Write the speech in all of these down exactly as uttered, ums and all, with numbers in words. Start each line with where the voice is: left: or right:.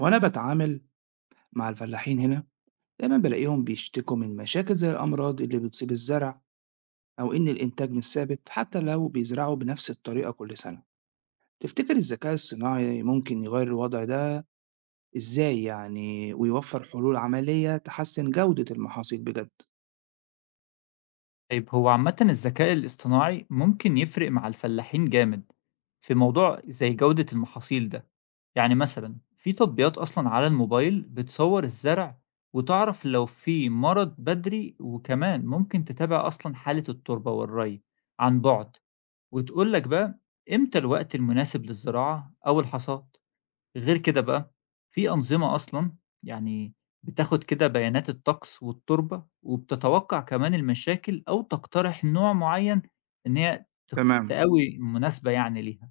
right: وأنا بتعامل مع الفلاحين هنا دايما بلاقيهم بيشتكوا من مشاكل زي الأمراض اللي بتصيب الزرع، أو إن الإنتاج مش ثابت حتى لو بيزرعوا بنفس الطريقة كل سنة. تفتكر الذكاء الصناعي ممكن يغير الوضع ده؟ إزاي يعني ويوفر حلول عملية تحسن جودة المحاصيل بجد؟
left: طيب هو عامةً الذكاء الاصطناعي ممكن يفرق مع الفلاحين جامد، في موضوع زي جودة المحاصيل ده. يعني مثلًا في تطبيقات أصلًا على الموبايل بتصور الزرع وتعرف لو في مرض بدري، وكمان ممكن تتابع أصلًا حالة التربة والري عن بُعد، وتقول لك بقى إمتى الوقت المناسب للزراعة أو الحصاد. غير كده بقى، في أنظمة أصلًا يعني بتاخد كده بيانات الطقس والتربة، وبتتوقع كمان المشاكل أو تقترح نوع معيّن إن هي ت
right: تمام.
left: تقوي مناسبة يعني ليها.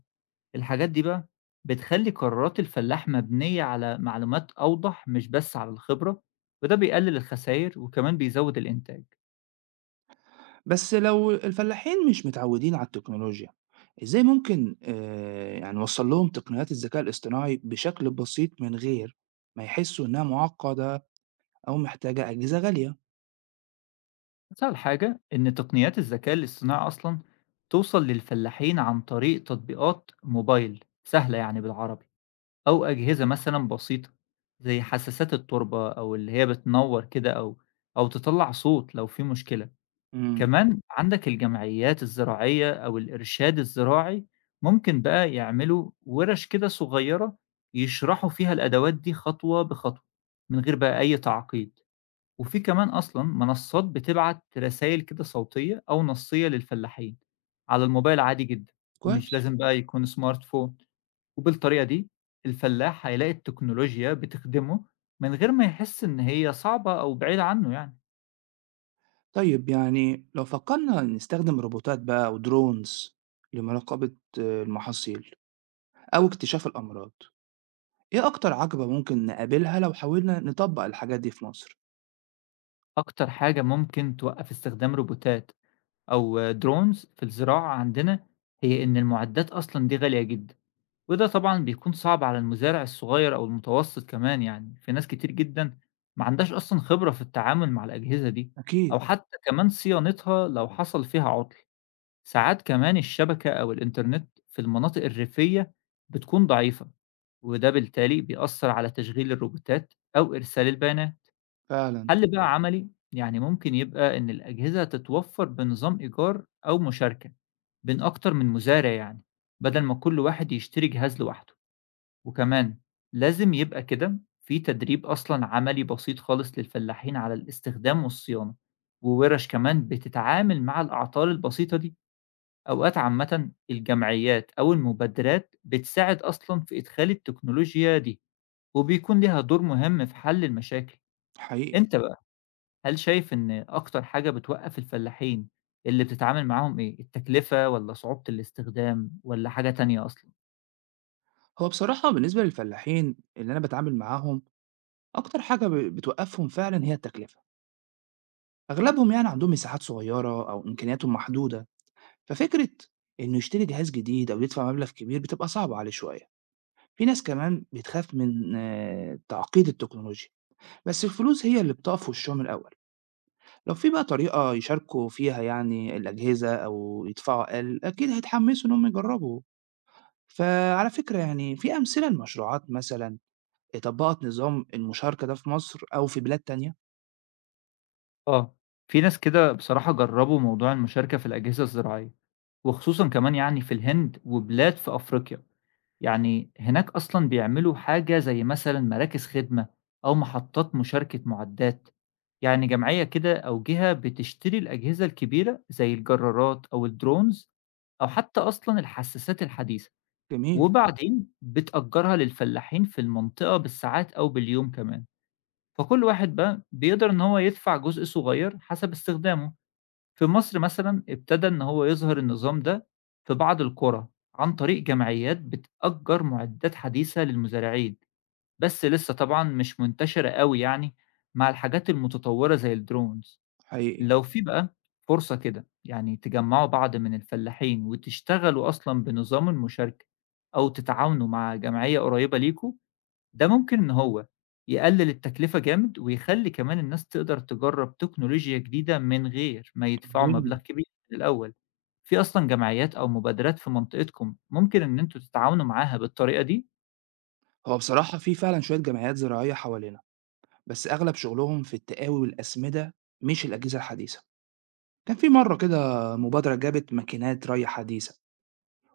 left: الحاجات دي بقى بتخلّي قرارات الفلاح مبنية على معلومات أوضح مش بس على الخبرة، وده بيقلل الخساير وكمان بيزود الإنتاج.
right: بس لو الفلاحين مش متعودين على التكنولوجيا، إزاي ممكن آه، يعني نوصل لهم تقنيات الذكاء الاصطناعي بشكل بسيط من غير ما يحسوا إنها معقدة أو محتاجة أجهزة غالية؟
left: أسهل حاجة إن تقنيات الذكاء الاصطناعي أصلًا توصل للفلاحين عن طريق تطبيقات موبايل سهلة يعني بالعربي، أو أجهزة مثلًا بسيطة، زي حساسات التربة أو اللي هي بتنوّر كده أو أو تطلّع صوت لو في مشكلة.
right: امم
left: كمان عندك الجمعيات الزراعية أو الإرشاد الزراعي ممكن بقى يعملوا وِرَش كده صغيّرة يشرحوا فيها الأدوات دي خطوة بخطوة، من غير بقى أي تعقيد. وفي كمان أصلًا منصات بتبعت رسايل كده صوتية أو نصية للفلاحين، على الموبايل عادي جدًا، مش
right: كويس.
left: لازم بقى يكون smartphone. وبالطريقة دي الفلاح هيلاقي التكنولوجيا بتخدمه من غير ما يحس إن هي صعبة أو بعيدة عنه يعني.
right: طيب يعني لو فكرنا نستخدم روبوتات بقى ودرونز لمراقبة آه، المحاصيل أو اكتشاف الأمراض، إيه أكتر عقبة ممكن نقابلها لو حاولنا نطبق الحاجات دي في مصر؟
left: أكتر حاجة ممكن توقف استخدام روبوتات أو درونز في الزراعة عندنا هي إن المعدات أصلا دي غالية جدا، وده طبعا بيكون صعب على المزارع الصغير أو المتوسط، كمان يعني في ناس كتير جدا ما عندهاش أصلا خبرة في التعامل مع الأجهزة دي، أو
right: أكيد.
left: حتى كمان صيانتها لو حصل فيها عطل. ساعات كمان الشبكة أو الإنترنت في المناطق الريفية بتكون ضعيفة، وده بالتالي بيأثّر على تشغيل الروبوتات أو إرسال البيانات.
right: فعلا.
left: حل بقى عملي يعني ممكن يبقى إن الأجهزة تتوفّر بنظام إيجار أو مشاركة بين أكتر من مزارع يعني، بدل ما كل واحد يشتري جهاز لوحده. وكمان لازم يبقى كده في تدريب أصلًا عملي بسيط خالص للفلاحين على الاستخدام والصيانة، وورش كمان بتتعامل مع الأعطال البسيطة دي. أوقات عامةً الجمعيات أو المبادرات بتساعد أصلًا في إدخال التكنولوجيا دي، وبيكون ليها دور مهم في حل المشاكل.
right: حقيقي.
left: أنت بقى، هل شايف إن أكتر حاجة بتوقّف الفلاحين اللي بتتعامل معاهم إيه، التكلفة والّا صعوبة الاستخدام والّا حاجة تانية أصلًا؟
right: هو بصراحة بالنسبة للفلاحين اللي أنا بتعامل معاهم، أكتر حاجة ب- بتوقفهم فعلا هي التكلفة. أغلبهم يعني عندهم مساحات صغيرة أو إمكانياتهم محدودة، ففكرة إنه يشتري جهاز جديد أو يدفع مبلغ كبير بتبقى صعبة عليه شوية. في ناس كمان بتخاف من آه، تعقيد التكنولوجيا، بس الفلوس هي اللي بتقف في وشهم الأول. لو في بقى طريقة يشاركوا فيها يعني الأجهزة أو يدفعوا أقل، أكيد هيتحمسوا إنهم يجربوا. فعلى فكرة يعني، في أمثلة لمشروعات مثلا طبقت نظام المشاركة ده في مصر أو في بلاد تانية؟
left: آه، في ناس كده بصراحة جرّبوا موضوع المشاركة في الأجهزة الزراعية، وخصوصًا كمان يعني في الهند وبلاد في أفريقيا. يعني هناك أصلًا بيعملوا حاجة زي مثلًا مراكز خدمة أو محطات مشاركة معدات، يعني جمعية كده أو جهة بتشتري الأجهزة الكبيرة زي الجرارات أو الdrones أو حتى أصلًا الحساسات الحديثة،
right: جميل.
left: وبعدين بتأجرها للفلاحين في المنطقة بالساعات أو باليوم كمان، فكل واحد بقى بيقدر إن هو يدفع جزء صغير حسب استخدامه. في مصر مثلًا ابتدى إن هو يظهر النظام ده في بعض القرى، عن طريق جمعيات بتأجّر مُعدات حديثة للمزارعين، بس لسه طبعًا مش منتشرة أوي يعني مع الحاجات المتطورة زي الDrones.
right: حقيقي.
left: لو في بقى فرصة كده يعني تجمّعوا بعض من الفلاحين وتشتغلوا أصلًا بنظام المشاركة أو تتعاونوا مع جمعية قريبة ليكم، ده ممكن إن هو يقلل التكلفة جامد، ويخلّي كمان الناس تقدر تجرّب تكنولوجيا جديدة من غير ما يدفعوا مبلغ
right: عظيم.
left: كبير من الأول. في أصلًا جمعيات أو مبادرات في منطقتكم ممكن إن أنتم تتعاونوا معاها بالطريقة دي؟
right: هو بصراحة في فعلا شوية جمعيات زراعية حوالينا، بس أغلب شغلهم في التقاوي والأسمدة، مش الأجهزة الحديثة. كان في مرة كده مبادرة جابت ماكينات ري حديثة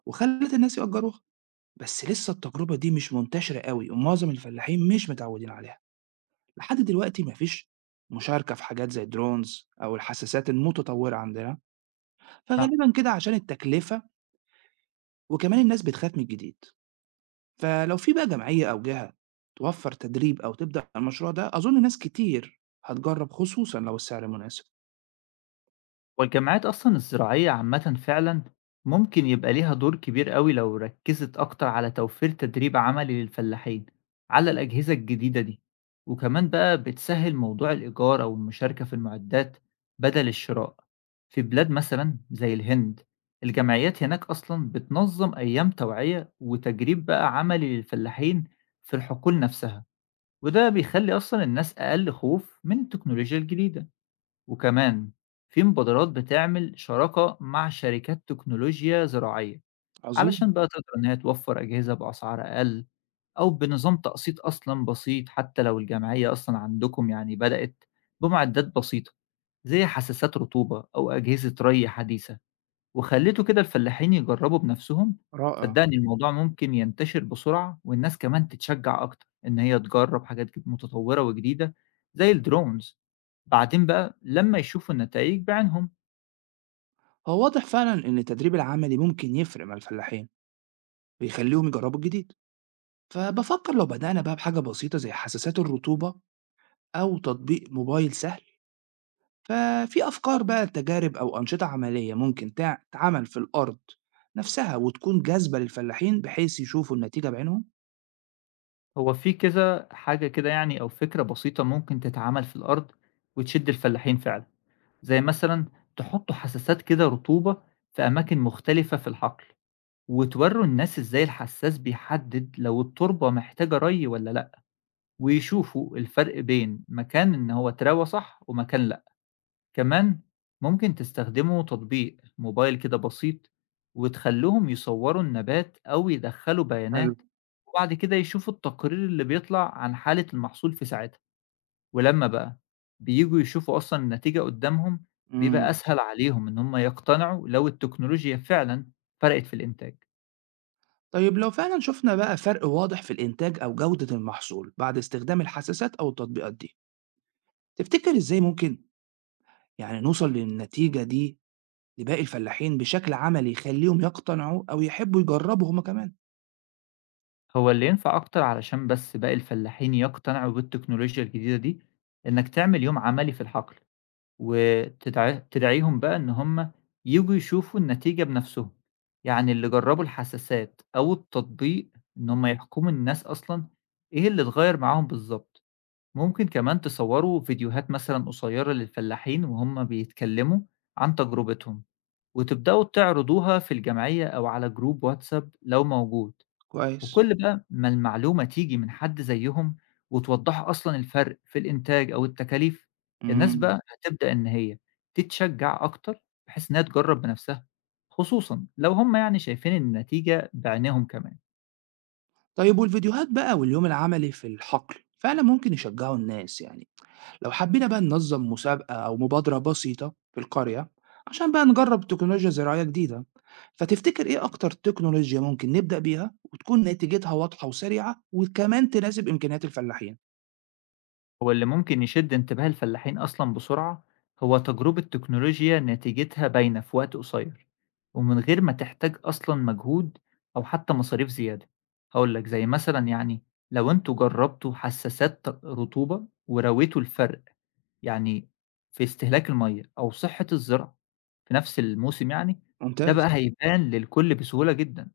right: وخلّت الناس يأجّروها، بس لسه التجربة دي مش منتشرة أوي ومعظم الفلاحين مش متعوّدين عليها. لحد دلوقتي ما فيش مشاركة في حاجات زي الdrones أو الحساسات المتطوّرة عندنا،
left: مع
right: فغالبًا كده عشان التكلفة، وكمان الناس بتخاف من الجديد. فلو في بقى جمعية أو جهة توفّر تدريب أو تبدأ المشروع ده، أظن ناس كتير هتجرّب خصوصًا لو السعر مناسب.
left: والجامعات أصلًا الزراعية عامةً فعلًا ممكن يبقى ليها دور كبير أوي لو ركّزت أكتر على توفير تدريب عملي للفلاحين على الأجهزة الجديدة دي، وكمان بقى بتسهّل موضوع الإيجار أو المشاركة في المعدات بدل الشراء. في بلاد مثلًا زي الهند، الجمعيات هناك أصلًا بتنظّم أيام توعية وتجريب بقى عملي للفلاحين في الحقول نفسها، وده بيخلّي أصلًا الناس أقل خوف من التكنولوجيا الجديدة. وكمان في مبادرات بتعمل شراكة مع شركات تكنولوجيا زراعية
right: عظيم.
left: علشان بقى تقدر إنها توفر أجهزة بأسعار أقل أو بنظام تقسيط أصلا بسيط، حتى لو الجمعية أصلا عندكم يعني بدأت بمعدات بسيطة زي حساسات رطوبة أو أجهزة ري حديثة وخلّيته كده الفلاحين يجرّبوا بنَفْسهم.
right: رائع.
left: صدّقني إمم. الموضوع ممكن ينتشر بسرعة، والناس كمان تتشجّع أكتر إن هي تجرّب حاجات ج متطوّرة وجديدة زي الdrones، بعدين بقى لمّا يشوفوا النتايج بِعينهم.
right: هو واضح فعلًا إن التدريب العملي ممكن يفرق مع الفلاحين ويخلّيهم يجرّبوا الجديد. فبفكر لو بدأنا بقى بحاجة بسيطة زي حساسات الرطوبة أو تطبيق موبايل سهل، ففي أفكار بقى تجارب أو أنشطة عملية ممكن تع- تتعمل في الأرض نفسها وتكون جاذبة للفلاحين بحيث يشوفوا النتيجة بعينهم؟
left: هو في كذا حاجة كده يعني أو فكرة بسيطة ممكن تتعمل في الأرض وتشِد الفلاحين فعلًا، زي مثلًا تحُطّوا حساسات كده رطوبة في أماكن مختلفة في الحقل وتورّوا الناس إزاي الحسّاس بيحدّد لو التربة محتاجة رَي والّا لأ، ويشوفوا الفرق بين مكان إن هو اتراوى صح ومكان لأ. كمان ممكن تستخدموا تطبيق موبايل كده بسيط وتخلّوهم يصوّروا النبات أو يدخّلوا
right: حلو.
left: بيانات، وبعد كده يشوفوا التقرير اللي بيطلع عن حالة المحصول في ساعتها. ولمّا بقى بييجوا يشوفوا أصلًا النتيجة قدّامهم، بيبقى
right: مم.
left: أسهل عليهم إن هم يقتنعوا لو التكنولوجيا فعلًا فرقت في الإنتاج.
right: طيب لو فعلا شفنا بقى فرق واضح في الإنتاج أو جودة المحصول بعد استخدام الحساسات أو التطبيقات دي، تفتكر إزاي ممكن يعني نوصل للنتيجة دي لباقي الفلاحين بشكل عملي يخليهم يقتنعوا أو يحبوا يجربوا هما كمان؟
left: هو اللي ينفع أكتر علشان بس باقي الفلاحين يقتنعوا بالتكنولوجيا الجديدة دي، إنك تعمل يوم عملي في الحقل، وتدع تدعيهم بقى إن هم ييجوا يشوفوا النتيجة بنفسهم، يعني اللي جربوا الحساسات أو التطبيق إن هم يحكموا الناس أصلًا إيه اللي اتغير معاهم بالضبط. ممكن كمان تصوروا فيديوهات مثلًا قصيرة للفلاحين وهم بيتكلموا عن تجربتهم، وتبدأوا تعرضوها في الجمعية أو على جروب واتساب لو موجود.
right: كويس.
left: وكل بقى ما المعلومة تيجي من حد زيهم وتوضح أصلًا الفرق في الإنتاج أو التكاليف، الناس
right: مم.
left: بقى هتبدأ إن هي تتشجّع أكتر بحيث إنها تجرّب بنفسها، خصوصًا لو هم يعني شايفين النتيجة بعينيهم كمان.
right: طيب، والفيديوهات بقى واليوم العملي في الحقل فعلا ممكن يشجعوا الناس يعني. لو حبينا بقى ننظم مسابقة أو مبادرة بسيطة في القرية عشان بقى نجرب تكنولوجيا زراعية جديدة، فتفتكر إيه أكتر تكنولوجيا ممكن نبدأ بيها وتكون نتيجتها واضحة وسريعة وكمان تناسب إمكانيات الفلاحين؟
left: هو اللي ممكن يشد انتباه الفلاحين أصلا بسرعة هو تجربة تكنولوجيا نتيجتها باينة في وقت قصير، ومن غير ما تحتاج أصلا مجهود أو حتى مصاريف زيادة. هقولك زي مثلا يعني لو انتوا جربتوا حساسات ت- رطوبة ورويتوا الفرق يعني في استهلاك المية أو صحة الزرع في نفس الموسم يعني، ده بقى
right: ممتاز.
left: مم. هيبان للكل بسهولة جدا.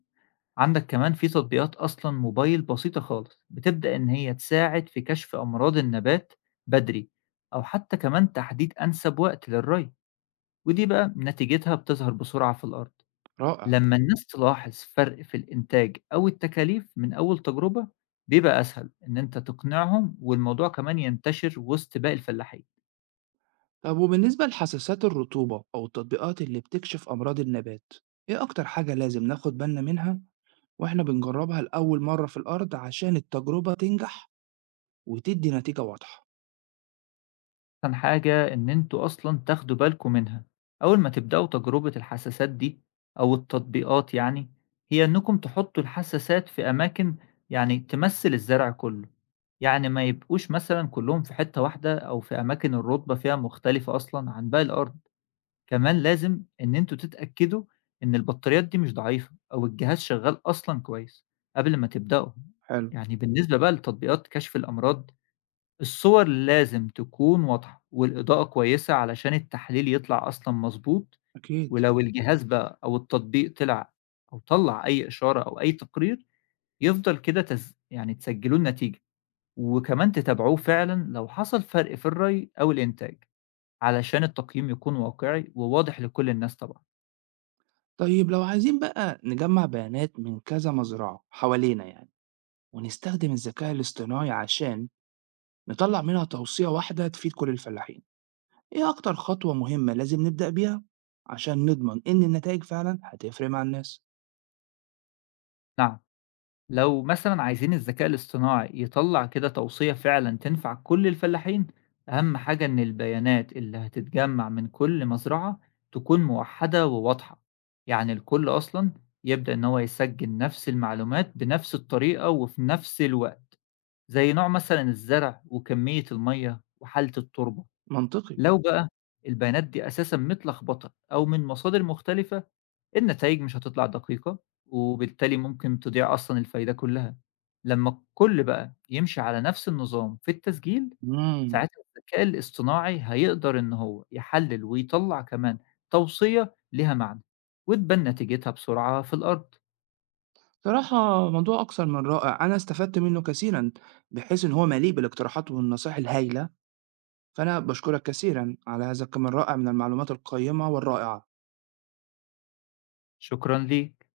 left: عندك كمان في تطبيقات أصلا موبايل بسيطة خالص بتبدأ إن هي تساعد في كشف أمراض النبات بدري، أو حتى كمان تحديد أنسب وقت للري، ودي بقى نتيجتها بتظهر بسرعة في الأرض.
right: رائع.
left: لما الناس تلاحظ فرق في الإنتاج أو التكاليف من أول تجربة، بيبقى أسهل إن أنت تقنعهم، والموضوع كمان ينتشر وسط باقي الفلاحين.
right: طب وبالنسبة لحساسات الرطوبة أو التطبيقات اللي بتكشف أمراض النبات، إيه أكتر حاجة لازم ناخد بالنا منها وإحنا بنجربها لأول مرة في الأرض عشان التجربة تنجح وتدّي نتيجة واضحة؟
left: أحسن حاجة إن أنتوا أصلًا تاخدوا بالكم منها، أول ما تبدأوا تجربة الحساسات دي أو التطبيقات يعني، هي إنكم تحطوا الحساسات في أماكن يعني تمثّل الزرع كلّه، يعني ما يبقوش مثلًا كلّهم في حتّة واحدة أو في أماكن الرُّتبة فيها مختلفة أصلًا عن باقي الأرض. كمان لازم إن أنتوا تتأكدوا إن البطاريات دي مش ضعيفة أو الجهاز شغّال أصلًا كويس قبل ما تبدأوا.
right: حلو.
left: يعني بالنسبة بقى لتطبيقات كشف الأمراض، الصور لازم تكون واضحة والإضاءة كويسة علشان التحليل يطلع أصلًا مضبوط.
right: أكيد.
left: ولو الجهاز بقى أو التطبيق طلع أو طلّع أي إشارة أو أي تقرير، يفضل كده تس يعني تسجلوا النتيجة، وكمان تتابعوه فعلًا لو حصل فرق في الرَّي أو الإنتاج، علشان التقييم يكون واقعي وواضح لكل الناس طبعًا.
right: طيب لو عايزين بقى نجمّع بيانات من كذا مزرعة حوالينا يعني، ونستخدم الذكاء الاصطناعي عشان نطلّع منها توصية واحدة تفيد كل الفلاحين، إيه أكتر خطوة مهمة لازم نبدأ بيها عشان نضمن إن النتايج فعلًا هتفرق مع الناس؟
left: نعم. لو مثلا عايزين الذكاء الاصطناعي يطلع كده توصية فعلا تنفع كل الفلاحين، أهم حاجة إن البيانات اللي هتتجمع من كل مزرعة تكون موحدة وواضحة، يعني الكل أصلا يبدأ إن هو يسجل نفس المعلومات بنفس الطريقة وفي نفس الوقت، زي نوع مثلا الزرع وكمية المية وحالة التربة.
right: منطقي.
left: لو بقى البيانات دي أساسا متلخبطة أو من مصادر مختلفة، النتايج مش هتطلع دقيقة، وبالتالي ممكن تضيع أصلًا الفايدة كلّها. لمّا الكل بقى يمشي على نفس النظام في التسجيل،
right: إمم.
left: ساعتها الذكاء الاصطناعي هيقدر إن هو يحلّل ويطلّع كمان توصية ليها معنى، وتبان نتيجتها بسرعة في الأرض.
right: صراحة موضوع أكثر من رائع، أنا استفدت منّه كثيرًا، بحيث إن هو مليء بالاقتراحات والنصايح الهايلة، فأنا باشكرك كثيرًا على هذا الكم الرائع من المعلومات القيّمة والرائعة.
left: شكرًا ليك.